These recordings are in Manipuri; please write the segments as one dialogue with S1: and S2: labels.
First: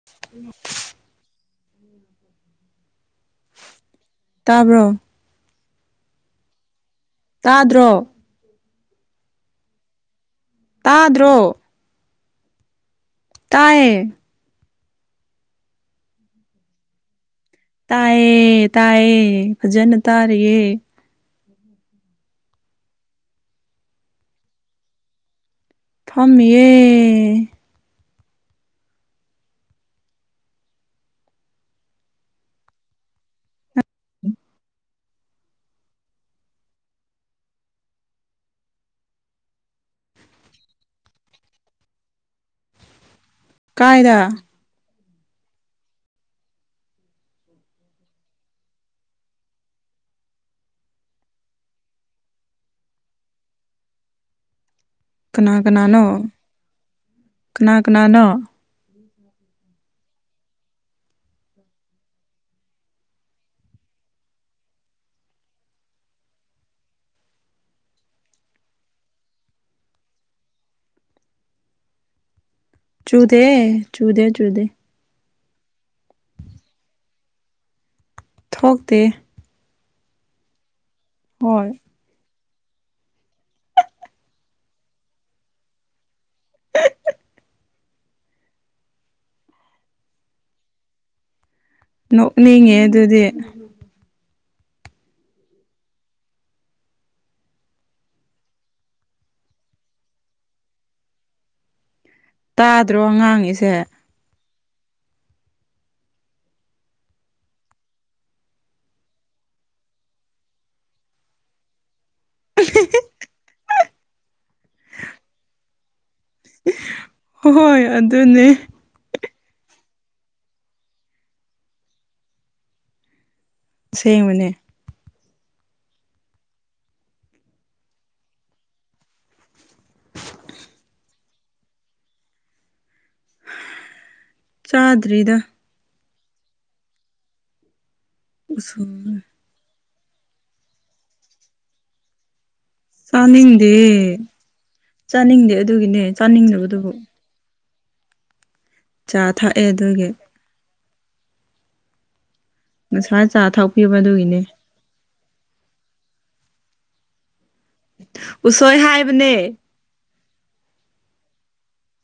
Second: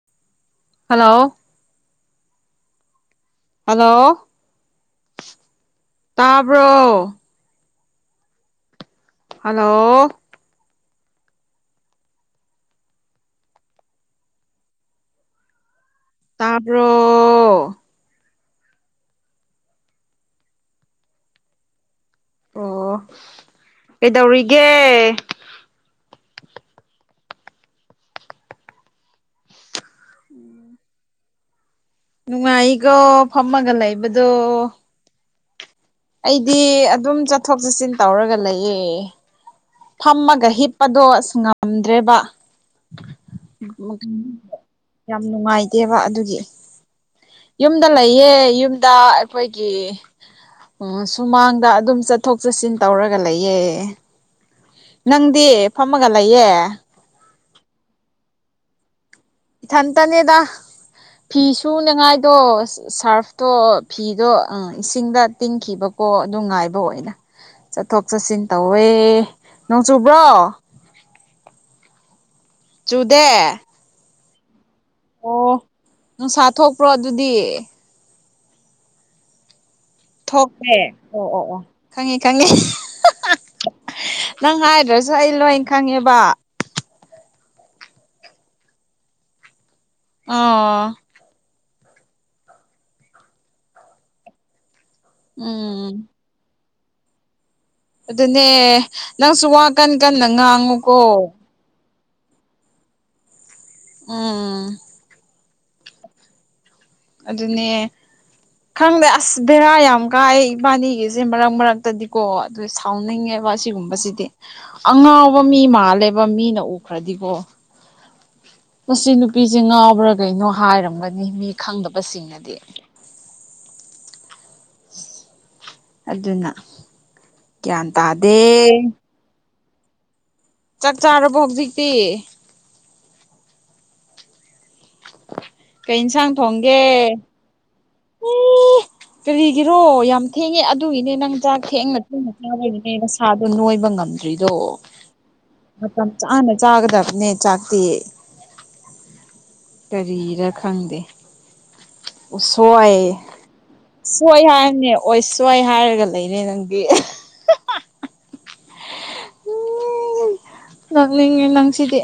S1: [unintelligible]
S2: ꯍꯜꯂꯣ
S1: [unintelligible]
S2: ꯍꯜꯂꯣ
S1: ꯇꯥꯕ꯭ꯔꯣ
S2: ꯇꯥꯕ꯭ꯔꯣ
S1: ꯇꯥꯗ꯭ꯔꯣ
S2: ꯍꯜꯂꯣ
S1: ꯇꯥꯗ꯭ꯔꯣ ꯇꯥꯏꯌꯦ
S2: ꯇꯥꯕ꯭ꯔꯣ
S1: ꯇꯥꯏꯌꯦ ꯇꯥꯏꯌꯦ ꯐꯖꯅ ꯇꯥꯔꯤꯌꯦ
S2: ꯑꯣ ꯀꯩꯗꯧꯔꯤꯒꯦ
S1: ꯐꯝꯃꯤꯌꯦ
S2: ꯅꯨꯡꯉꯥꯏꯌꯦꯒꯣ ꯐꯝꯃꯒ ꯂꯩꯕꯗꯣ ꯑꯩꯗꯤ ꯑꯗꯨꯝ ꯆꯠꯊꯣꯛ ꯆꯠꯁꯤꯟ ꯇꯧꯔꯒ ꯂꯩꯌꯦ ꯐꯝꯃꯒ ꯍꯤꯞꯄꯗꯣ ꯑꯁ ꯉꯝꯗ꯭ꯔꯦꯕ
S1: ꯀꯥꯏꯗ
S2: ꯌꯥꯝ ꯅꯨꯡꯉꯥꯏꯇꯦꯕ ꯑꯗꯨꯒꯤ ꯌꯨꯝꯗ ꯂꯩꯌꯦ ꯌꯨꯝꯗ ꯑꯩꯈꯣꯏꯒꯤ ꯑꯣ ꯁꯨꯃꯥꯡꯗ ꯑꯗꯨꯝ ꯆꯠꯊꯣꯛ ꯆꯠꯁꯤꯟ ꯇꯧꯔꯒ ꯂꯩꯌꯦ ꯅꯪꯗꯤ
S1: ꯀꯅꯥ
S2: ꯐꯝꯃꯒ
S1: ꯀꯅꯥꯅꯣ
S2: ꯂꯩꯌꯦ
S1: ꯀꯅꯥ ꯀꯅꯥꯅꯣ [unintelligible]
S2: ꯏꯊꯟꯇꯅꯦꯗ ꯐꯤ ꯁꯨꯅꯤꯡꯉꯥꯏꯗꯣ ꯑꯁ ꯁꯥꯔꯐꯇꯣ ꯐꯤꯗꯣ ꯑ ꯏꯁꯤꯡꯗ ꯇꯤꯡꯈꯤꯕꯀꯣ ꯑꯗꯨ ꯉꯥꯏꯕ ꯑꯣꯏꯅ ꯆꯠꯊꯣꯛ ꯆꯠꯁꯤꯟ ꯇꯧꯋꯦ ꯅꯣꯡ ꯆꯨꯕ꯭ꯔꯣ ꯆꯨꯗꯦ
S1: ꯆꯨꯗꯦꯌꯦ ꯆꯨꯗꯦ ꯆꯨꯗꯦ
S2: ꯑꯣ ꯅꯨꯡꯁꯥ ꯊꯣꯛꯄ꯭ꯔꯣ ꯑꯗꯨꯗꯤ
S1: ꯊꯣꯛꯇꯦ
S2: ꯊꯣꯛꯇ꯭ꯔꯦ ꯑꯣ ꯑꯣ ꯑꯣ
S1: ꯍꯣꯏ
S2: ꯈꯪꯉꯦ ꯈꯪꯉ__ ꯈꯪꯉꯦ [unintelligible] ꯅꯪ ꯍꯥꯏꯗ꯭ꯔꯁꯨ ꯑꯩ ꯂꯣꯏꯅ ꯈꯪꯉꯦꯕ
S1: [unintelligible]
S2: ꯑꯣ
S1: ꯅꯣꯛꯅꯤꯡꯉꯦ ꯑꯗꯨꯗꯤ
S2: ꯎꯝ ꯑꯗꯨꯅꯦ ꯅꯪꯁꯨ ꯋꯥ ꯀꯟ ꯀꯟꯅ ꯉꯥꯡꯉꯨꯀꯣ
S1: ꯇꯥꯗ꯭ꯔꯣ ꯉꯥꯡꯉꯤꯁꯦ
S2: ꯎꯝ ꯑꯗꯨꯅꯦ ꯈꯪꯗꯦ ꯑꯁ ꯕꯦꯔꯥ ꯌꯥꯝ ꯀꯥꯏꯑꯦ ꯏꯕꯥꯅꯤꯒꯤꯁꯦ ꯃꯔꯛ ꯃꯔꯛꯇꯗꯤ ꯀꯣ ꯑꯗꯨ ꯁꯥꯎꯅꯤꯡꯉꯦꯕ ꯑꯁꯤꯒꯨꯝꯕꯁꯤꯗꯤ ꯑꯉꯥꯎꯕ ꯃꯤ ꯃꯥꯜꯂꯦꯕ ꯃꯤꯅ ꯎꯈ꯭ꯔꯗꯤꯀꯣ
S1: ꯍꯣꯏ ꯑꯗꯨꯅꯦ
S2: ꯃꯁꯤ ꯅꯨꯄꯤꯁꯦ ꯉꯥꯎꯕ꯭ꯔꯥ ꯀꯩꯅꯣ ꯍꯥꯏꯔꯝꯒꯅꯤ ꯃꯤ ꯈꯪꯗꯕꯁꯤꯡꯅꯗꯤ
S1: ꯑꯁꯦꯡꯕꯅꯦ
S2: ꯑꯗꯨꯅ ꯒ꯭ꯌꯥꯟ ꯇꯥꯗꯦ ꯆꯥꯛ ꯆꯥꯔꯕꯣ ꯍꯧꯖꯤꯛꯇꯤ
S1: ꯆꯥꯗ꯭ꯔꯤꯗ
S2: ꯀꯩ ꯏꯟꯁꯥꯡ ꯊꯣꯡꯒꯦ
S1: ꯎꯁꯨ
S2: ꯀꯔꯤꯒꯤꯔꯣ ꯌꯥꯝ ꯊꯦꯡꯉꯦ ꯑꯗꯨꯒꯤꯅꯦ ꯅꯪ ꯆꯥꯛ ꯊꯦꯡꯅ ꯊꯦꯡꯅ ꯆꯥ ꯑꯦ ꯅꯁꯥꯗꯣ
S1: ꯆꯥꯅꯤꯡꯗꯦ
S2: ꯅꯣꯏꯕ ꯉꯝꯗ꯭ꯔꯤꯗꯣ
S1: ꯆꯥꯅꯤꯡꯗꯦ ꯑꯗꯨꯒꯤꯅꯦ
S2: ꯃꯇꯝ ꯆꯥꯅ
S1: ꯆꯥꯅꯤꯡꯗꯕꯗꯨꯕꯨ
S2: ꯆꯥꯒꯗꯕꯅꯦ ꯆꯥꯛꯇꯤ
S1: ꯆꯥ ꯊꯥꯛꯑꯦ
S2: ꯀꯔꯤꯔ ꯈꯪꯗꯦ ꯎꯁꯣꯏ
S1: ꯉꯁꯥꯏ ꯆꯥ ꯊꯛꯄꯤꯕ ꯑꯗꯨꯒꯤꯅꯦ
S2: ꯁꯣꯏ ꯍꯥꯏꯕꯅꯦ ꯑꯣꯏꯁꯣꯏ ꯍꯥꯏꯔꯒ ꯂꯩꯔꯦ ꯅꯪꯗꯤ
S1: ꯎꯁꯣꯏ ꯍꯥꯏꯕꯅꯦ
S2: ꯅꯣꯛꯅꯤꯉꯦ ꯅꯪꯁꯤꯗꯦ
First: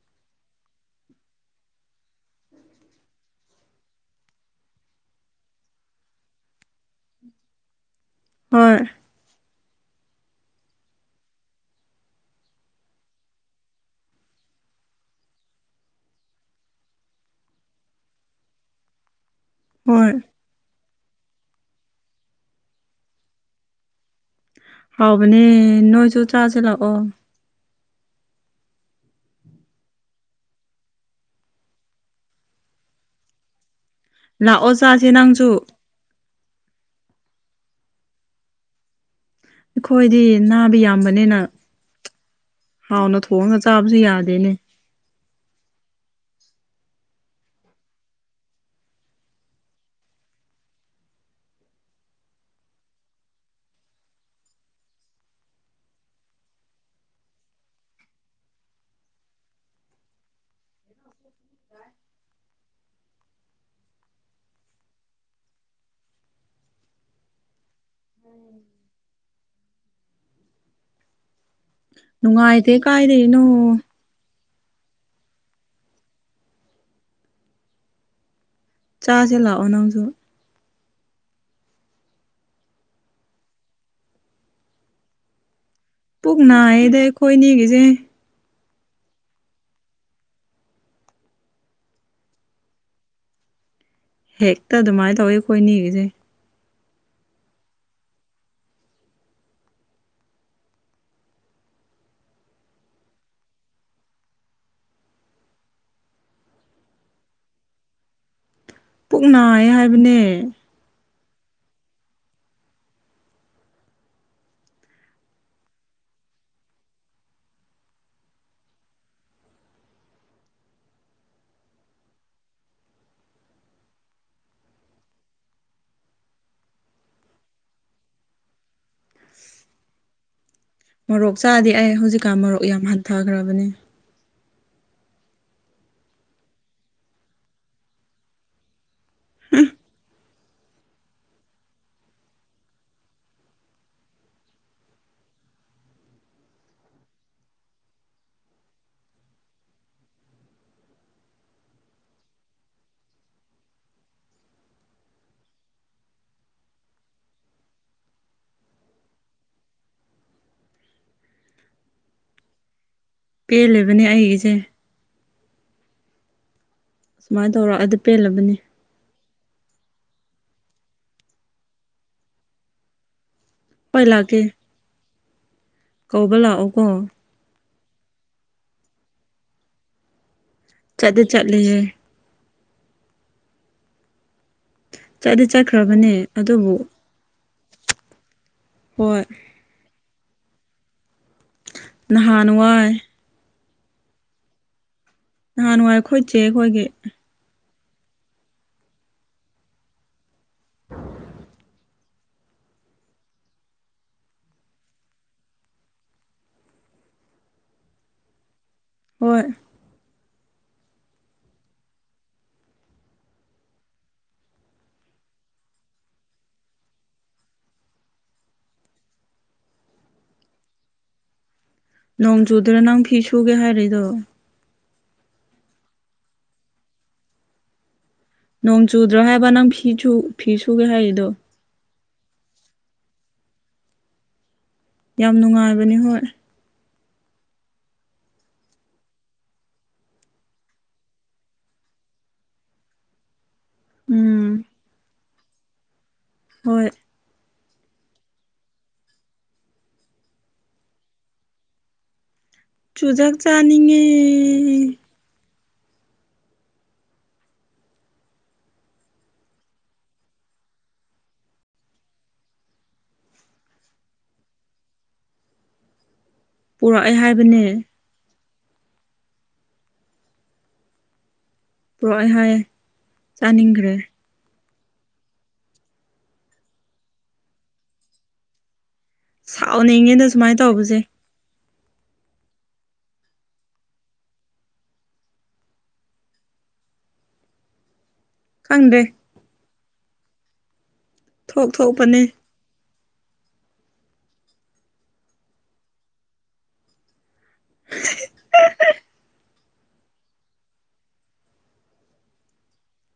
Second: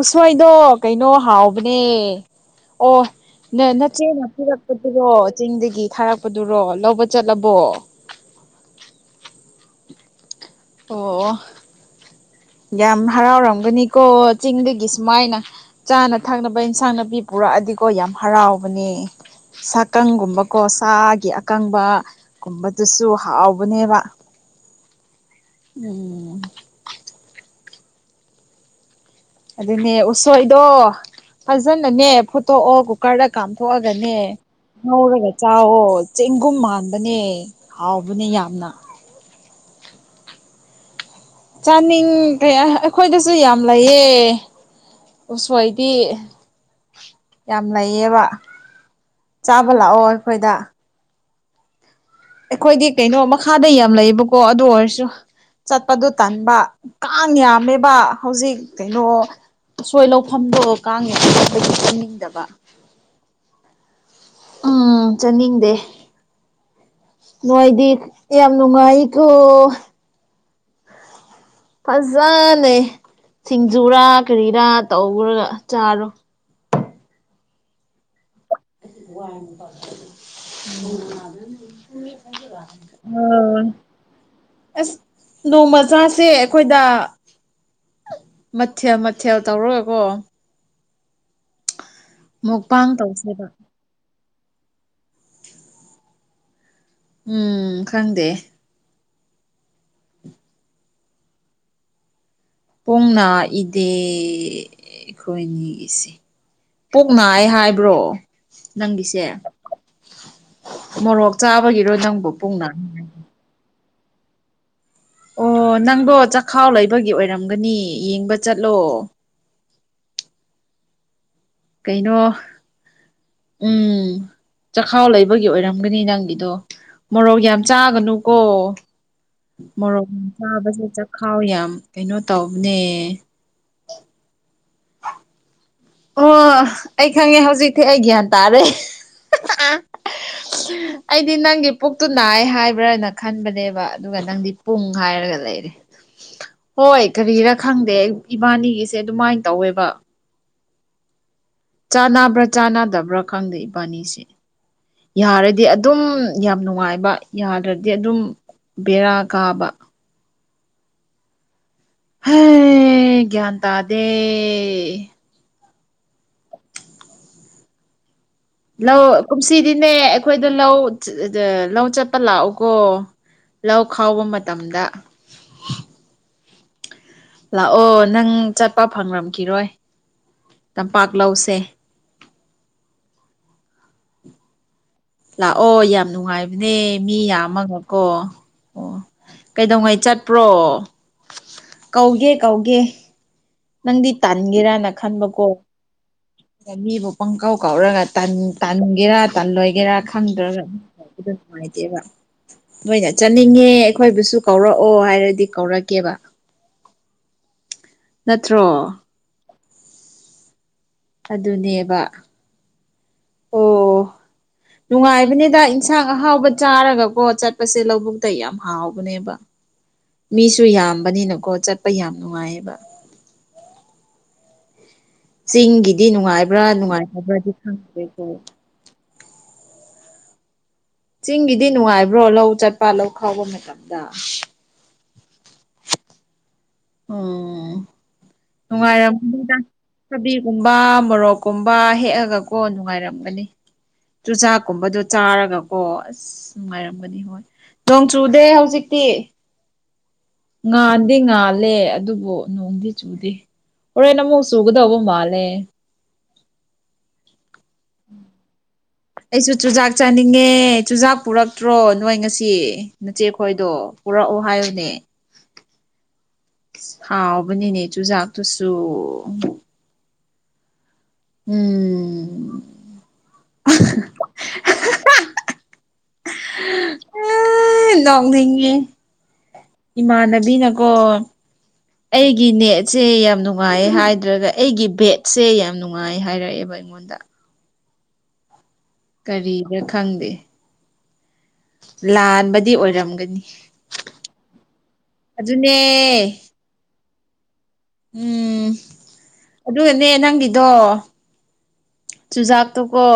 S2: ꯎꯁꯣꯏꯗꯣ ꯀꯩꯅꯣ ꯍꯥꯎꯕꯅꯦ ꯑꯣ ꯅ ꯅꯆꯦꯅꯄꯤꯔꯛꯄꯗꯨꯔꯣ ꯆꯤꯡꯗꯒꯤ ꯊꯥꯔꯛꯄꯗꯨꯔꯣ ꯂꯧꯕ ꯆꯠꯂꯕꯣ
S1: ꯍꯣꯢ
S2: ꯑꯣ ꯌꯥꯝ ꯍꯔꯥꯎꯔꯝꯒꯅꯤꯀꯣ ꯆꯤꯡꯗꯒꯤ ꯁꯨꯃꯥꯏꯅ ꯆꯥꯅ ꯊꯛꯅꯕ ꯏꯟꯁꯥꯡ ꯅꯥꯄꯤ ꯄꯨꯔꯛꯑꯗꯤꯀꯣ ꯌꯥꯝ ꯍꯔꯥꯎꯕꯅꯦ
S1: ꯍꯣꯏ
S2: ꯁꯥꯀꯪꯒꯨꯝꯕꯀꯣ ꯁꯥꯒꯤ ꯑꯀꯪꯕꯒꯨꯝꯕꯗꯨꯁꯨ ꯍꯥꯎꯕꯅꯦꯕ
S1: ꯍꯥꯎꯕꯅꯦ ꯅꯣꯏꯁꯨ
S2: ꯎꯝ
S1: ꯆꯁꯤ ꯂꯥꯛꯑꯣ
S2: ꯑꯗꯨꯅꯦ ꯎꯁꯣꯏꯗꯣ ꯐꯖꯅꯅꯦ ꯐꯨꯠꯇꯣꯛꯑꯣ ꯀꯨꯀꯔꯗ ꯀꯥꯝꯊꯣꯛꯑꯒꯅꯦ
S1: ꯂꯥꯛꯑꯣ ꯆꯥꯁꯦ
S2: ꯉꯧꯔꯒ
S1: ꯅꯪꯁꯨ
S2: ꯆꯥꯛꯋꯣ ꯆꯦꯡꯒꯨꯝ ꯃꯥꯟꯕꯅꯦ ꯍꯥꯎꯕꯅꯦ ꯌꯥꯝꯅ
S1: ꯑꯩꯈꯣꯏꯗꯤ ꯅꯥꯕ ꯌꯥꯝꯕꯅꯤꯅ
S2: ꯆꯥꯅꯤꯡ ꯗꯦ
S1: ꯍꯥꯎꯅ
S2: ꯑꯩꯈꯣꯏꯗꯁꯨ
S1: ꯊꯣꯡꯉꯒ
S2: ꯌꯥꯝ
S1: ꯆꯥꯕꯁꯨ
S2: ꯂꯩꯌꯦ
S1: ꯌꯥꯗꯦꯅꯦ
S2: ꯎꯁꯣꯏꯗꯤ ꯌꯥꯝ ꯂꯩꯌꯦꯕ ꯆꯥꯕ ꯂꯥꯛꯑꯣ ꯑꯩꯈꯣꯏꯗ ꯑꯩꯈꯣꯏꯗꯤ ꯀꯩꯅꯣ ꯃꯈꯥꯗ ꯌꯥꯝ ꯂꯩꯌꯦꯕꯀꯣ ꯑꯗꯨ ꯑꯣꯏꯔꯁꯨ ꯆꯠꯄꯗꯨ ꯇꯟꯕ ꯀꯥꯡ ꯌꯥꯝꯃꯦꯕ ꯍꯧꯖꯤꯛ ꯀꯩꯅꯣ ꯑꯁꯣꯏ ꯂꯧꯐꯝꯗꯣ ꯀꯥꯡꯉꯦꯗꯤ ꯆꯪꯅꯤꯡꯗꯕ ꯎꯝ ꯆꯠꯅꯤꯡꯗꯦ ꯅꯣꯏꯗꯤ ꯌꯥꯝ ꯅꯨꯡꯉꯥꯏꯀꯣ ꯐꯖꯅ
S1: ꯅꯨꯡꯉꯥꯏꯇꯦ ꯀꯥꯏꯗꯩꯅꯣ
S2: ꯁꯤꯡꯖꯨꯔꯥ ꯀꯔꯤꯔꯥ ꯇꯧꯈ꯭ꯔꯒ ꯆꯥꯔꯣ
S1: ꯆꯥꯁꯦ ꯂꯥꯛꯑꯣ ꯅꯪꯁꯨ
S2: ꯍꯣ ꯑꯁ ꯅꯣꯡꯃ ꯆꯥꯁꯦ
S1: ꯄꯨꯛ
S2: ꯑꯩꯈꯣꯏꯗ
S1: ꯅꯥꯏꯌꯦꯗ ꯑꯩꯈꯣꯏꯅꯤꯒꯤꯁꯦ
S2: ꯃꯊꯦꯜ ꯃꯊꯦꯜ ꯇꯧꯔꯒꯀꯣ ꯃꯨꯛꯄꯥꯡ ꯇꯧꯁꯦꯕ
S1: ꯍꯦꯛꯇ ꯑꯗꯨꯃꯥꯏꯅ ꯇꯧꯋꯤ ꯑꯩꯈꯣꯏꯅꯤꯒꯤꯁꯦ
S2: ꯎꯝ ꯈꯪꯗꯦ ꯄꯨꯡꯅ ꯏꯇꯦ ꯑꯩꯈꯣꯏꯅꯤ ꯏꯆꯦ ꯄꯣꯛ ꯅꯥꯏ ꯍꯥꯏꯕ꯭ꯔꯣ
S1: ꯄꯨꯛ
S2: ꯅꯪꯒꯤꯁꯦ
S1: ꯅꯥꯏꯌꯦ ꯍꯥꯏꯕꯅꯦ
S2: ꯃꯣꯔꯣꯛ ꯆꯥꯕꯒꯤꯔꯣ ꯅꯪꯕꯨ ꯄꯨꯡꯅ ꯑꯣ ꯅꯪꯗꯣ ꯆꯈꯥꯎ ꯂꯩꯕꯒꯤ ꯑꯣꯏꯔꯝꯒꯅꯤ ꯌꯦꯡꯕ ꯆꯠꯂꯣ ꯀꯩꯅꯣ ꯎꯝ ꯆꯈꯥꯎ ꯂꯩꯕꯒꯤ ꯑꯣꯏꯔꯝꯒꯅꯤ ꯅꯪꯒꯤꯗꯣ ꯃꯣꯔꯣꯛ ꯌꯥꯝ ꯆꯥꯒꯅꯨꯀꯣ ꯃꯣꯔꯣꯛ ꯌꯥꯝ ꯆꯥꯕꯁꯦ
S1: ꯃꯣꯔꯣꯛ
S2: ꯆꯈꯥꯎ
S1: ꯆꯥꯗꯦ
S2: ꯌꯥꯝ
S1: ꯑꯩ
S2: ꯀꯩꯅꯣ
S1: ꯍꯧꯖꯤꯛꯀꯥꯟ ꯃꯣꯔꯣꯛ
S2: ꯇꯧꯕꯅꯦ
S1: ꯌꯥꯝ [unintelligible]
S2: ꯑꯣ ꯑꯩ ꯈꯪꯉꯦ ꯍꯧꯖꯤꯛꯇꯤ ꯑꯩ ꯒ꯭ꯌꯥꯟ ꯇꯥꯔꯦ [unintelligible] ꯑꯩꯗꯤ ꯅꯪꯒꯤ ꯄꯨꯛꯇꯨ ꯅꯥꯏ ꯍꯥꯏꯕ꯭ꯔꯅ ꯈꯟꯕꯅꯦꯕ ꯑꯗꯨꯒ ꯅꯪꯗꯤ ꯄꯨꯡ ꯍꯥꯏꯔꯒ ꯂꯩ ꯍꯣꯏ ꯀꯔꯤꯔꯥ ꯈꯪꯗꯦ ꯏꯕꯥꯅꯤꯒꯤꯁꯦ ꯑꯗꯨꯃꯥꯏꯅ ꯇꯧꯋꯦꯕ ꯆꯥꯟꯅꯕ꯭ꯔꯥ ꯆꯥꯅꯗꯕ꯭ꯔꯥ ꯈꯪꯗꯦ ꯏꯕꯥꯅꯤꯁꯦ ꯌꯥꯔꯗꯤ ꯑꯗꯨꯝ ꯌꯥꯝ ꯅꯨꯡꯉꯥꯏꯕ ꯌꯥꯗ꯭ꯔꯗꯤ ꯑꯗꯨꯝ ꯕꯦꯔꯥ ꯀꯥꯕ ꯍꯩ ꯒ꯭ꯌꯥꯟ
S1: ꯄꯦꯜꯂꯤꯕꯅꯦ
S2: ꯇꯥꯗꯦ
S1: ꯑꯩꯒꯤꯁꯦ ꯁꯨꯃꯥꯏꯅ ꯇꯧꯔ ꯑꯗꯨ ꯄꯦꯜꯂꯕꯅꯤ
S2: ꯂꯧ ꯀꯨꯝꯁꯤꯗꯤꯅꯦ ꯑꯩꯈꯣꯏꯗ ꯂꯧ ꯂꯧ ꯆꯠꯄ ꯂꯥꯛꯑꯣꯀꯣ ꯂꯧ
S1: ꯍꯣꯏ
S2: ꯈꯥꯎꯕ
S1: ꯂꯥꯛꯀꯦ
S2: ꯃꯇꯝꯗ
S1: ꯀꯧꯕ ꯂꯥꯛꯑꯣꯀꯣ
S2: ꯂꯥꯛꯑꯣ ꯅꯪ ꯆꯠꯄ ꯐꯪꯔꯝꯈꯤꯔꯣꯏ ꯇꯝꯄꯥꯛ
S1: ꯆꯠꯇꯤ
S2: ꯂꯧꯁꯦ
S1: ꯆꯠꯂꯤꯍꯦ ꯆꯠꯗꯤ
S2: ꯂꯥꯛꯑꯣ ꯌꯥꯝ
S1: ꯆꯠꯈ꯭ꯔꯕꯅꯦ ꯑꯗꯨꯕꯨ
S2: ꯅꯨꯡꯉꯥꯏꯕꯅꯦ ꯃꯤ ꯌꯥꯝꯃꯒꯀꯣ ꯑꯣ
S1: ꯍꯣꯏ
S2: ꯀꯩꯗꯧꯉꯩ ꯆꯠꯄ꯭ꯔꯣ ꯀꯧꯒꯦ
S1: ꯅꯍꯥꯟ
S2: ꯀꯧꯒꯦ
S1: ꯋꯥꯏ
S2: ꯅꯪꯗꯤ ꯇꯥꯟꯒꯦꯔꯅ ꯈꯟꯕꯀꯣ
S1: ꯅꯨꯍꯥꯟꯋꯥꯏ ꯑꯩꯈꯣꯏꯆꯦ ꯈꯣꯏꯒꯤ
S2: ꯃꯤꯕꯨ ꯄꯪꯀꯧ ꯀꯧꯔꯒ ꯇꯟꯒꯦꯔꯥ ꯇꯜꯂꯣꯏꯒꯦꯔꯥ ꯈꯪꯗ꯭ꯔꯒ [unintelligible] ꯅꯨꯡꯉꯥꯏꯇꯦꯕ ꯅꯣꯏꯅ ꯆꯠꯅꯤꯡꯉꯦ ꯑꯩꯈꯣꯏꯕꯨꯁꯨ ꯀꯧꯔꯛꯑꯣ ꯍꯥꯏꯔꯗꯤ ꯀꯧꯔꯛꯀꯦꯕ ꯅꯠꯇ꯭ꯔꯣ
S1: ꯍꯣꯏ
S2: ꯑꯗꯨꯅꯦꯕ ꯑꯣ
S1: [inaudible]
S2: ꯅꯨꯡꯉꯥꯏꯕꯅꯤꯗ ꯏꯟꯁꯥꯡ ꯑꯍꯥꯎꯕ ꯆꯥꯔꯒꯀꯣ ꯆꯠꯄꯁꯦ ꯂꯧꯕꯨꯛꯇ ꯌꯥꯝ ꯍꯥꯎꯕꯅꯦꯕ ꯃꯤꯁꯨ ꯌꯥꯝꯕꯅꯤꯅꯀꯣ ꯆꯠ
S1: ꯅꯣꯡ ꯆꯨꯗ꯭ꯔꯥ ꯅꯪ ꯐꯤ ꯁꯨꯒꯦ ꯍꯥꯏꯔꯤꯗꯣ
S2: ꯆꯤꯡꯒꯤꯗꯤ ꯅꯨꯡꯉꯥꯏꯕ꯭ꯔꯥ ꯅꯨꯡꯉꯥꯏꯇꯕ꯭ꯔꯥꯗꯤ ꯈꯪꯗꯦꯀꯣ
S1: ꯅꯣꯡ ꯆꯨꯗ꯭ꯔꯣ ꯍꯥꯏꯕ ꯅꯪ ꯐꯤꯁꯨ ꯐꯤ ꯁꯨꯒꯦ ꯍꯥꯏ
S2: ꯆꯤꯡꯒꯤꯗꯤ ꯅꯨꯡꯉꯥꯏꯕ꯭ꯔꯣ ꯂꯧ ꯆꯠꯄ ꯂꯧ ꯈꯥꯎꯕ ꯃꯇꯝꯗ
S1: ꯌꯥꯝ ꯅꯨꯡꯉꯥꯏꯕꯅꯦ ꯍꯣꯏ
S2: ꯑꯣ ꯅꯨꯡꯉꯥꯏꯔꯒꯅꯤꯗ ꯊꯕꯤꯒꯨꯝꯕ ꯃꯣꯔꯣꯛꯀꯨꯝꯕ ꯍꯦꯛꯑꯒꯀꯣ ꯅꯨꯡꯉꯥꯏꯔꯝꯒꯅꯤ
S1: ꯎꯝ
S2: ꯆꯨꯖꯥꯛꯀꯨꯝꯕꯗꯣ ꯆꯥꯔꯒꯀꯣ ꯑꯁ
S1: ꯍꯣꯏ
S2: ꯅꯨꯡꯉꯥꯏꯔꯝꯒꯅꯤ ꯍꯣꯏ ꯅꯣꯡ ꯆꯨꯗꯦ ꯍꯧꯖꯤꯛꯇꯤ ꯉꯥꯟꯥꯟꯗꯤ ꯉꯥꯜꯂꯦ ꯑꯗꯨꯕꯨ ꯅꯣꯡ ꯆꯨꯗꯤ
S1: ꯆꯨꯖꯥꯛ ꯆꯥꯅꯤꯡꯉꯦ
S2: ꯍꫭꯔꯦꯟ ꯑꯃꯨꯛ ꯆꯨꯒꯗꯧꯕ ꯃꯥꯜꯂꯦ
S1: [inaudible]
S2: ꯑꯩꯁꯨ ꯆꯨꯖꯥꯛ ꯆꯥꯅꯤꯡꯉꯦ ꯆꯨꯖꯥꯛ ꯄꯨꯔꯛꯇ꯭ꯔꯣ ꯅꯣꯏ ꯉꯁꯤ ꯅꯆꯦꯈꯣꯏꯗꯣ ꯄꯨꯔꯛꯑꯣ ꯍꯥꯏꯌꯨꯅꯦ
S1: ꯄꯨꯔꯛꯑꯦ ꯍꯥꯏꯕꯅꯦ
S2: ꯍꯥꯎꯕꯅꯤꯅꯦ ꯆꯨꯖꯥꯛ ꯇꯨꯁꯨ ꯎꯝ
S1: ꯄꯔꯛꯑ ꯍꯥꯏ ꯆꯥꯅꯤꯡꯈ꯭ꯔꯦ
S2: ꯎꯝ ꯅꯣꯡꯅꯤꯡꯉꯤ
S1: ꯁꯥꯎꯅꯤꯡꯉꯦꯗ ꯁꯨꯃꯥꯏꯅ
S2: ꯏꯃꯥꯟꯅꯕꯤꯅꯀꯣ
S1: ꯇꯧꯕꯁꯦ
S2: ꯑꯩꯒꯤ ꯅꯦꯠꯁꯦ ꯌꯥꯝ ꯅꯨꯡꯉꯥꯏ ꯍꯥꯏꯗ꯭ꯔꯒ ꯑꯩꯒꯤ ꯕꯦꯠꯁꯦ ꯌꯥꯝ ꯅꯨꯡꯉꯥꯏ ꯍꯥꯏꯔꯛꯑꯦꯕ ꯉꯗ
S1: ꯈꯪꯗꯦ
S2: ꯀꯔꯤꯗ ꯈꯪꯗꯦ
S1: ꯊꯣꯛ ꯊꯣꯛꯄꯅꯦ
S2: ꯂꯥꯟꯕꯗꯤ ꯑꯣꯏꯔꯝꯒꯅꯤ ꯑꯗꯨꯅꯦ ꯎꯝ ꯑꯗꯨꯒꯅꯦ ꯅꯪꯒꯤꯗꯣ ꯆꯨꯖꯥꯛꯇꯨ ꯀꯣ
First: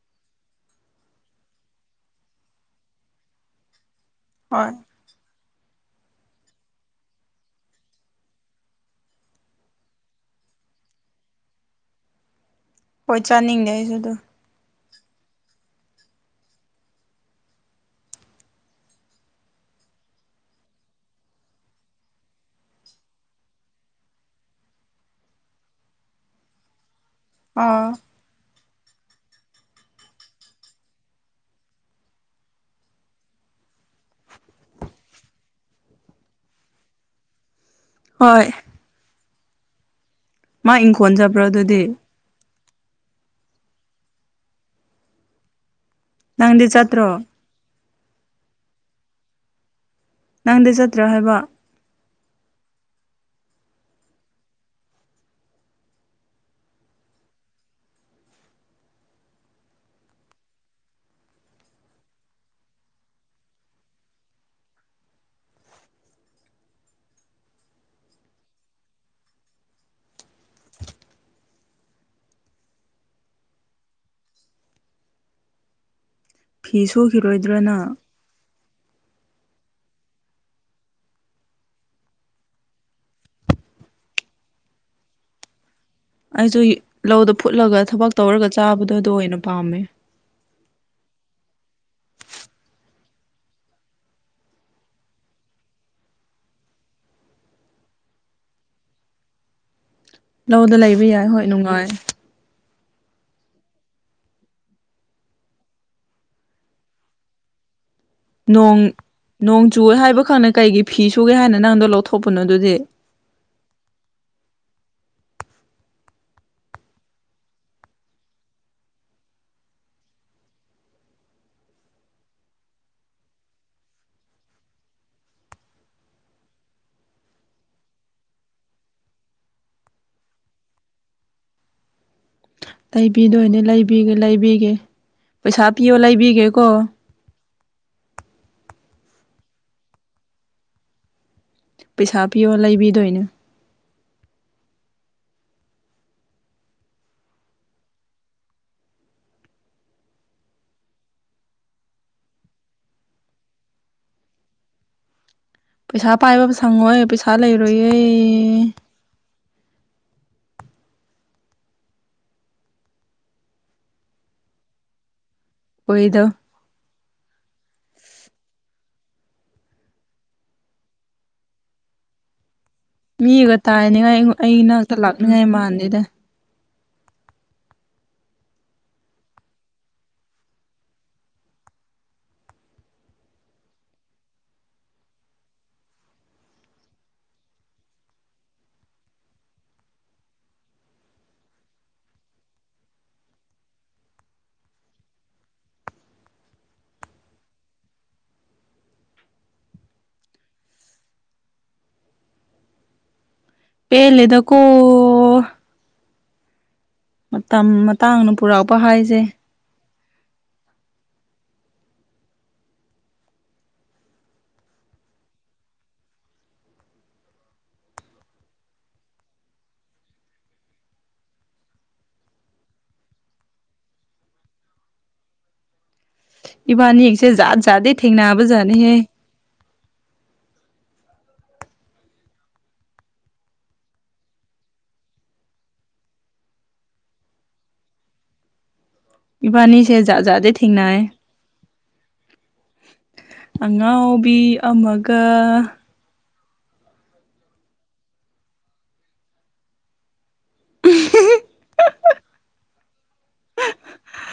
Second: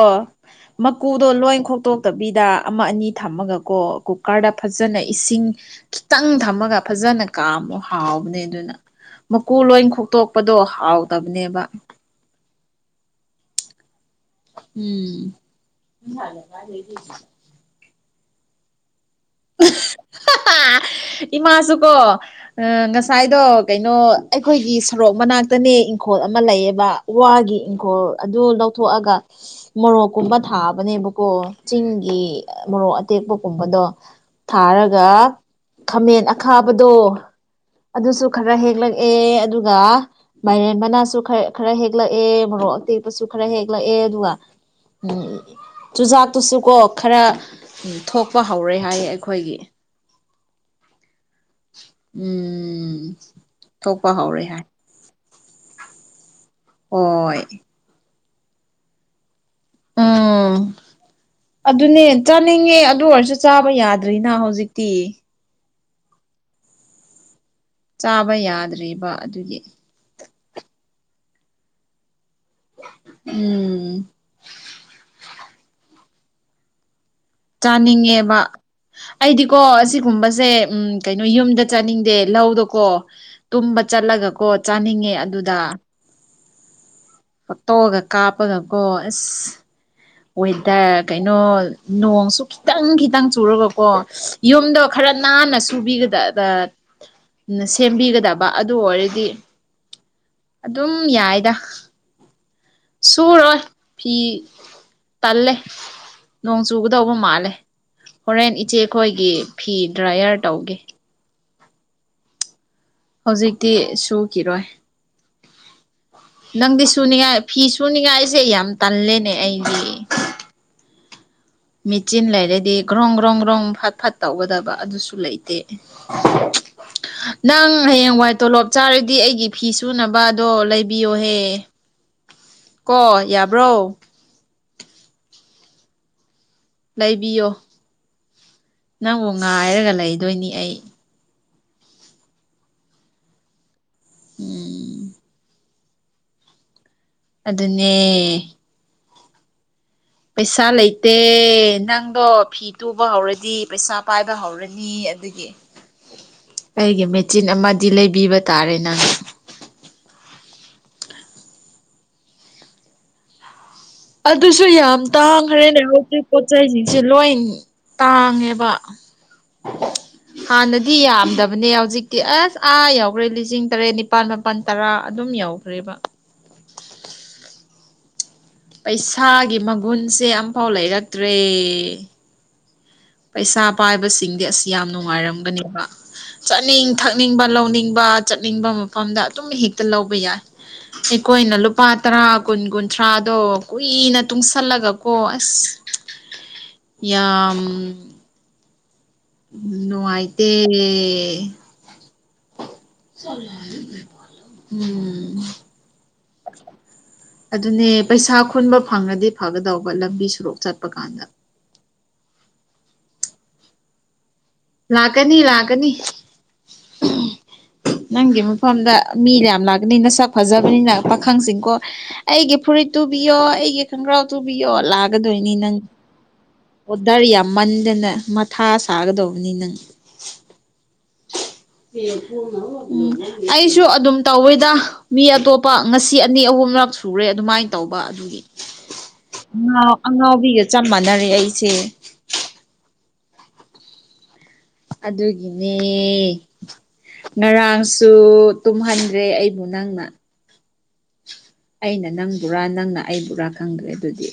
S2: ꯃꯀꯨꯗꯣ ꯂꯣꯏ ꯈꯣꯛꯇꯣꯛꯇꯕꯤꯗ ꯑꯃ ꯑꯅꯤ ꯊꯝꯃꯒꯀꯣ ꯀꯨꯀꯔꯗ
S1: ꯍꯣꯏ
S2: ꯐꯖꯅꯩ ꯏꯁꯤꯡ ꯈꯤꯇꯪ ꯊꯝꯃꯒ ꯐꯖꯅ ꯀꯥꯝꯃ ꯍꯥꯎꯕꯅꯦ ꯑꯗꯨꯅ ꯃꯀꯨ ꯂꯣꯏ ꯈꯣꯛꯇꯣꯛꯄꯗꯣ ꯍꯥꯎꯗꯕꯅꯦꯕ
S1: ꯍꯣꯏ ꯆꯥꯅꯤꯡꯗꯦ ꯑꯩꯁꯨ ꯑꯗꯨ
S2: ꯎꯝ [unintelligible]
S1: [inaudible]
S2: ꯏꯃꯥꯁꯨ ꯀꯣ ꯑ ꯉꯁꯥꯏꯗꯣ ꯀꯩꯅꯣ ꯑꯩꯈꯣꯏꯒꯤ ꯁꯣꯔꯣꯛ ꯃꯅꯥꯛꯇꯅꯦ ꯏꯪꯈꯣꯜ ꯑꯃ ꯂꯩꯌꯦꯕ ꯋꯥꯒꯤ
S1: ꯑꯥ
S2: ꯏꯪꯈꯣꯜ ꯑꯗꯨ ꯂꯧꯊꯣꯛꯑꯒ ꯃꯣꯔꯣꯛꯀꯨꯝꯕ ꯊꯥꯕꯅꯦꯕꯀꯣ ꯆꯤꯡꯒꯤ ꯃꯣꯔꯣꯛ ꯑꯇꯦꯛꯄꯒꯨꯝꯕꯗꯣ ꯊꯥꯔꯒ- ꯈꯥꯃꯦꯟ ꯑꯈꯥꯕꯗꯣ ꯑꯗꯨꯁꯨ
S1: ꯍꯣꯏ
S2: ꯈꯔ ꯍꯦꯛꯂꯛꯑꯦ ꯑꯗꯨꯒ
S1: ꯃꯥ
S2: ꯃꯥꯏꯔꯦꯟ
S1: ꯏꯪꯈꯣꯜ
S2: ꯃꯅꯥꯁꯨ
S1: ꯆꯠꯄ꯭ꯔꯣ
S2: ꯈꯔ ꯈꯔ
S1: ꯑꯗꯨꯗꯤ
S2: ꯍꯦꯛꯂꯛ ꯑꯦ ꯃꯔꯣꯔꯣꯛ ꯑꯇꯦꯛꯄꯁꯨ ꯈꯔ ꯍꯦꯛꯂꯛꯑꯦ ꯑꯗꯨꯒ ꯎꯝ ꯆꯨꯖꯥꯛꯇꯨꯁꯨ
S1: ꯅꯪꯗꯤ
S2: ꯀꯣ
S1: ꯆꯠꯇ꯭ꯔꯣ
S2: ꯈꯔ ꯊꯣꯛꯄ ꯍꯧꯔꯦ ꯍꯥꯏ ꯑꯩꯈꯣꯏꯒꯤ
S1: ꯅꯪꯗꯤ ꯆꯠꯇ꯭ꯔꯣ ꯍꯥꯏꯕ
S2: ꯎꯝ ꯊꯣꯛꯄ ꯍꯧꯥꯎꯔꯦ ꯍꯥꯏ ꯍꯣꯏ ꯎꯝ ꯑꯗꯨꯅꯦ ꯆꯥꯅꯤꯡꯉꯦ ꯑꯗꯨ ꯑꯣꯏꯔꯁꯨ ꯆꯥꯕ ꯌꯥꯗ꯭ꯔꯤꯅ ꯍꯧꯖꯤꯛꯇꯤ ꯆꯥꯕ ꯌꯥꯗ꯭ꯔꯤꯕ ꯑꯗꯨꯒꯤ ꯎꯝ
S1: ꯐꯤ ꯁꯨꯈꯤꯔꯣꯏꯗ꯭ꯔꯅ
S2: ꯆꯥꯅꯤꯡꯉꯦꯕ ꯑꯩꯗꯤꯀꯣ ꯑꯁꯤꯒꯨꯝꯕꯁꯦ ꯎꯝ ꯀꯩꯅꯣ ꯌꯨꯝꯗ ꯆꯠꯅꯤꯡꯗꯦ ꯂꯧꯗꯀꯣ ꯇꯨꯝꯕ ꯆꯠꯂꯒ ꯀꯣ ꯆꯥꯅꯤꯡꯉꯦ ꯑꯗꯨꯗ
S1: ꯑꯩꯁꯨ ꯂꯧꯗ ꯐꯨꯠꯂꯒ
S2: ꯐꯣꯇꯣꯒ
S1: ꯊꯕꯛ ꯇꯧꯔꯒ
S2: ꯀꯥꯞꯄꯒꯀꯣ
S1: ꯆꯥꯕꯗꯣꯗꯣ
S2: ꯑꯁ
S1: ꯑꯣꯏꯅ ꯄꯥꯝꯃꯦ
S2: ꯋꯦꯗꯔ ꯀꯩꯅꯣ ꯅꯣꯡꯁꯨ ꯈꯤꯇꯪ ꯈꯤꯇꯪ ꯆꯨꯔꯒꯀꯣ ꯌꯨꯝꯗꯣ ꯈꯔ ꯅꯥꯟꯅ ꯁꯨꯕꯤꯒꯗꯗ ꯁꯦꯝꯕꯤꯒꯗꯕ ꯑꯗꯨ ꯑꯣꯏꯔꯗꯤ
S1: ꯂꯧꯗ
S2: ꯑꯗꯨꯝ
S1: ꯂꯩꯕ ꯌꯥꯏ ꯍꯣꯏ
S2: ꯌꯥꯏꯗ
S1: ꯅꯨꯡꯉꯥꯏ
S2: ꯁꯨꯔꯣꯏ ꯐꯤ ꯇꯜꯂꯦ ꯅꯣꯡ ꯆꯨꯒꯗꯧꯕ ꯃꯥꯜꯂꯦ ꯍꯣꯔꯦꯟ
S1: ꯅꯣꯡ
S2: ꯏꯆꯦꯈꯣꯏꯒꯤ
S1: ꯅꯣꯡ
S2: ꯐꯤ
S1: ꯆꯨꯑꯦ ꯍꯥꯏꯕ
S2: ꯗ꯭ꯔꯥꯏꯌꯔ
S1: ꯈꯪꯅ
S2: ꯇꯧꯒꯦ
S1: ꯀꯩꯒꯤ ꯐꯤ ꯁꯨꯒꯦ ꯍꯥꯏꯅ ꯅꯪꯗꯣ ꯂꯧꯊꯣꯛꯄꯅꯣ ꯑꯗꯨꯗꯤ
S2: ꯍꯧꯖꯤꯛꯇꯤ ꯁꯨꯈꯤꯔꯣꯏ ꯅꯪꯗꯤ ꯁꯨꯅꯤꯡꯉꯥꯏ ꯐꯤ ꯁꯨꯅꯤꯡꯉꯥꯏꯁꯦ ꯌꯥꯝ ꯇꯜꯂꯦꯅꯦ ꯑꯩꯗꯤ ꯃꯦꯆꯤꯟ ꯂꯩꯔꯗꯤ ꯒ꯭ꯔꯣꯡ ꯒ꯭ꯔꯣꯡ ꯒ꯭ꯔꯣꯡ ꯐꯠ ꯐꯠ ꯇꯧꯒꯗꯕ ꯑꯗꯨꯁꯨ ꯂꯩꯇꯦ
S1: [inaudible]
S2: ꯅꯪ ꯍꯌꯦꯡꯋꯥꯏ ꯇꯣꯂꯣꯞ ꯆꯥꯔꯗꯤ ꯑꯩꯒꯤ ꯐꯤ ꯁꯨꯅꯕꯗꯣ ꯂꯩꯕꯤꯌꯣꯍꯦ ꯀꯣ
S1: ꯂꯩꯕꯤꯗꯣꯏꯅꯦ
S2: ꯌꯥꯕ꯭ꯔꯣ
S1: ꯂꯩꯕꯤꯒꯦ ꯂꯩꯕꯤꯒꯦ ꯄꯩꯁꯥ ꯄꯤꯌꯣ ꯂꯩꯕꯤꯒꯦꯀꯣ
S2: ꯂꯩꯕꯤꯌꯣ ꯅꯪꯕꯨ ꯉꯥꯏꯔꯒ ꯂꯩꯗꯣꯏꯅꯤ ꯑꯩ
S1: ꯄꯩꯁꯥ ꯄꯤꯌꯣ ꯂꯩꯕꯤꯗꯣꯏꯅꯦ
S2: ꯎꯝ ꯑꯗꯨꯅꯦ ꯄꯩꯁꯥ ꯂꯩꯇꯦ ꯅꯪꯗꯣ ꯐꯤ ꯇꯨꯕ ꯍꯧꯔꯗꯤ ꯄꯩꯁꯥ ꯄꯥꯏꯕ ꯍꯧꯔꯅꯤ ꯑꯗꯨꯒꯤ
S1: ꯄꯩꯁꯥ ꯄꯥꯏꯕ ꯁꯪꯉꯣꯏ
S2: ꯑꯩꯒꯤ
S1: ꯄꯩꯁꯥ
S2: ꯃꯦꯆꯤꯟ ꯑꯃꯗꯤ
S1: ꯂꯩꯔꯣꯏꯌꯦ
S2: ꯂꯩꯕꯤꯕ ꯇꯥꯔꯦꯅ ꯑꯗꯨꯁꯨ ꯌꯥꯝ ꯇꯥꯡꯈ꯭ꯔꯦꯅꯦ
S1: ꯑꯣꯏꯗꯣ
S2: ꯍꯧꯖꯤꯛꯄꯨ ꯆꯩꯁꯤꯡꯁꯦ ꯂꯣꯏ ꯇꯥꯡꯉꯦꯕ ꯍꯥꯟꯅꯗꯤ ꯌꯥꯝꯗꯕꯅꯦ ꯍꯧꯖꯤꯛꯇꯤ ꯑꯁ ꯑꯥ ꯌꯥꯎ ꯍꯣꯔꯦꯜ
S1: ꯃꯤꯒ
S2: ꯂꯤꯁꯤꯡ ꯇꯔꯦꯠ
S1: ꯇꯥꯏꯅꯤꯉꯥꯏ
S2: ꯅꯤꯄꯥꯜ ꯃꯥꯄꯜ
S1: ꯑꯩ
S2: ꯇꯔꯥ
S1: ꯅꯥꯛꯇ
S2: ꯑꯗꯨꯝ
S1: ꯂꯥꯛꯅꯤꯡꯉꯥꯏ
S2: ꯌꯧꯈ꯭ꯔꯦꯕ
S1: ꯃꯥꯟꯗꯦꯗ
S2: ꯄꯩꯁꯥꯒꯤ ꯃꯒꯨꯟꯁꯦ ꯑꯝꯐꯥꯎ ꯂꯩꯔꯛꯇ꯭ꯔꯦ ꯄꯩꯁꯥ ꯄꯥꯏꯕꯁꯤꯡꯗꯤ ꯑꯁ ꯌꯥꯝ ꯅꯨꯡꯉꯥꯏꯔꯝꯒꯅꯦꯕ ꯆꯥꯠꯅꯤꯡ ꯊꯛꯅꯤꯡꯕ ꯂꯧꯅꯤꯡꯕ ꯆꯠꯅꯤꯡꯕ ꯃꯐꯝꯗ ꯑꯗꯨꯝ ꯍꯦꯛꯇ ꯂꯧꯕ ꯌꯥꯏ ꯑꯩꯈꯣꯏꯅ ꯂꯨꯄꯥ ꯇꯔꯥ ꯀꯨꯟ ꯀꯨꯟꯊ꯭ꯔꯥꯗꯣ ꯀꯨꯏꯅ ꯇꯨꯡꯁꯜꯂꯒꯀꯣ ꯑꯁ
S1: [inaudible]
S2: ꯌꯥꯝ ꯎ ꯅꯨꯡꯉꯥꯏꯇꯦ ꯎꯝ
S1: ꯄꯦꯜꯂꯦꯗꯀꯣ ꯃꯇꯝ
S2: ꯑꯗꯨꯅꯦ
S1: ꯃꯇꯥꯡꯅ
S2: ꯄꯩꯁꯥ
S1: ꯄꯨꯔꯛꯄ
S2: ꯈꯨꯟꯕ
S1: ꯍꯥꯏꯁꯦ
S2: ꯐꯪꯉꯗꯤ ꯐꯒꯗꯧꯕ ꯂꯝꯕꯤ ꯁꯣꯔꯣꯛ ꯆꯠꯄ ꯀꯥꯟꯗ ꯂꯥꯛꯀꯅꯤ ꯂꯥꯛꯀꯅꯤ ꯅꯪꯒꯤ ꯃꯐꯝꯗ ꯃꯤ ꯌꯥꯝ ꯂꯥꯛꯀꯅꯤ ꯅꯁꯛ ꯐꯖꯕꯅꯤꯅ ꯄꯥꯈꯪꯁꯤꯡꯀꯣ ꯑꯩꯒꯤ ꯐꯨꯔꯤꯠ ꯇꯨꯕꯤꯌꯣ ꯑꯩꯒꯤ ꯈꯪꯒ꯭ꯔꯥꯎ ꯇꯨꯕꯤꯌꯣ ꯂꯥꯛꯒꯗꯣꯏꯅꯤ ꯅꯪ ꯑꯣꯗꯔ
S1: ꯏꯕꯥꯅꯤꯁꯦ ꯖꯥꯠ ꯖꯥꯗꯤ ꯊꯦꯡꯅꯕꯖꯅꯤꯍꯦ
S2: ꯗꯧꯕꯅꯤ ꯅꯪ ꯎꯝ ꯑꯩꯁꯨ ꯑꯗꯨꯝ ꯇꯧꯋꯤꯗ ꯃꯤ ꯑꯇꯣꯞꯄ ꯉꯁꯤ ꯑꯅꯤ ꯑꯍꯨꯝꯂꯛ ꯁꯨꯔꯦ ꯑꯗꯨꯃꯥꯏꯅ ꯇꯧꯕ ꯑꯗꯨꯒꯤ
S1: ꯏꯕꯥꯅꯤꯁꯦ ꯖꯥꯠ ꯖꯥꯗꯤ ꯊꯦꯡꯅꯩꯑꯦ
S2: ꯑꯩ ꯑꯩꯁꯦ
S1: ꯑꯉꯥꯎꯕꯤ ꯑꯃꯒ
S2: ꯑꯗꯨꯒꯤꯅꯦ ꯑꯦ ꯉꯔꯥꯡꯁꯨ ꯇꯨꯝꯍꯟꯗ꯭ꯔꯦ ꯑꯩꯕꯨ ꯅꯪꯅ
S1: ꯎꯝ ꯍꯨꯍꯨ
S2: ꯑꯩꯅ ꯅꯪꯕꯨꯔꯥ ꯅꯪꯅ ꯑꯩꯕꯨꯔꯥ ꯈꯪꯗ꯭ꯔꯦ ꯑꯗꯨꯗꯤ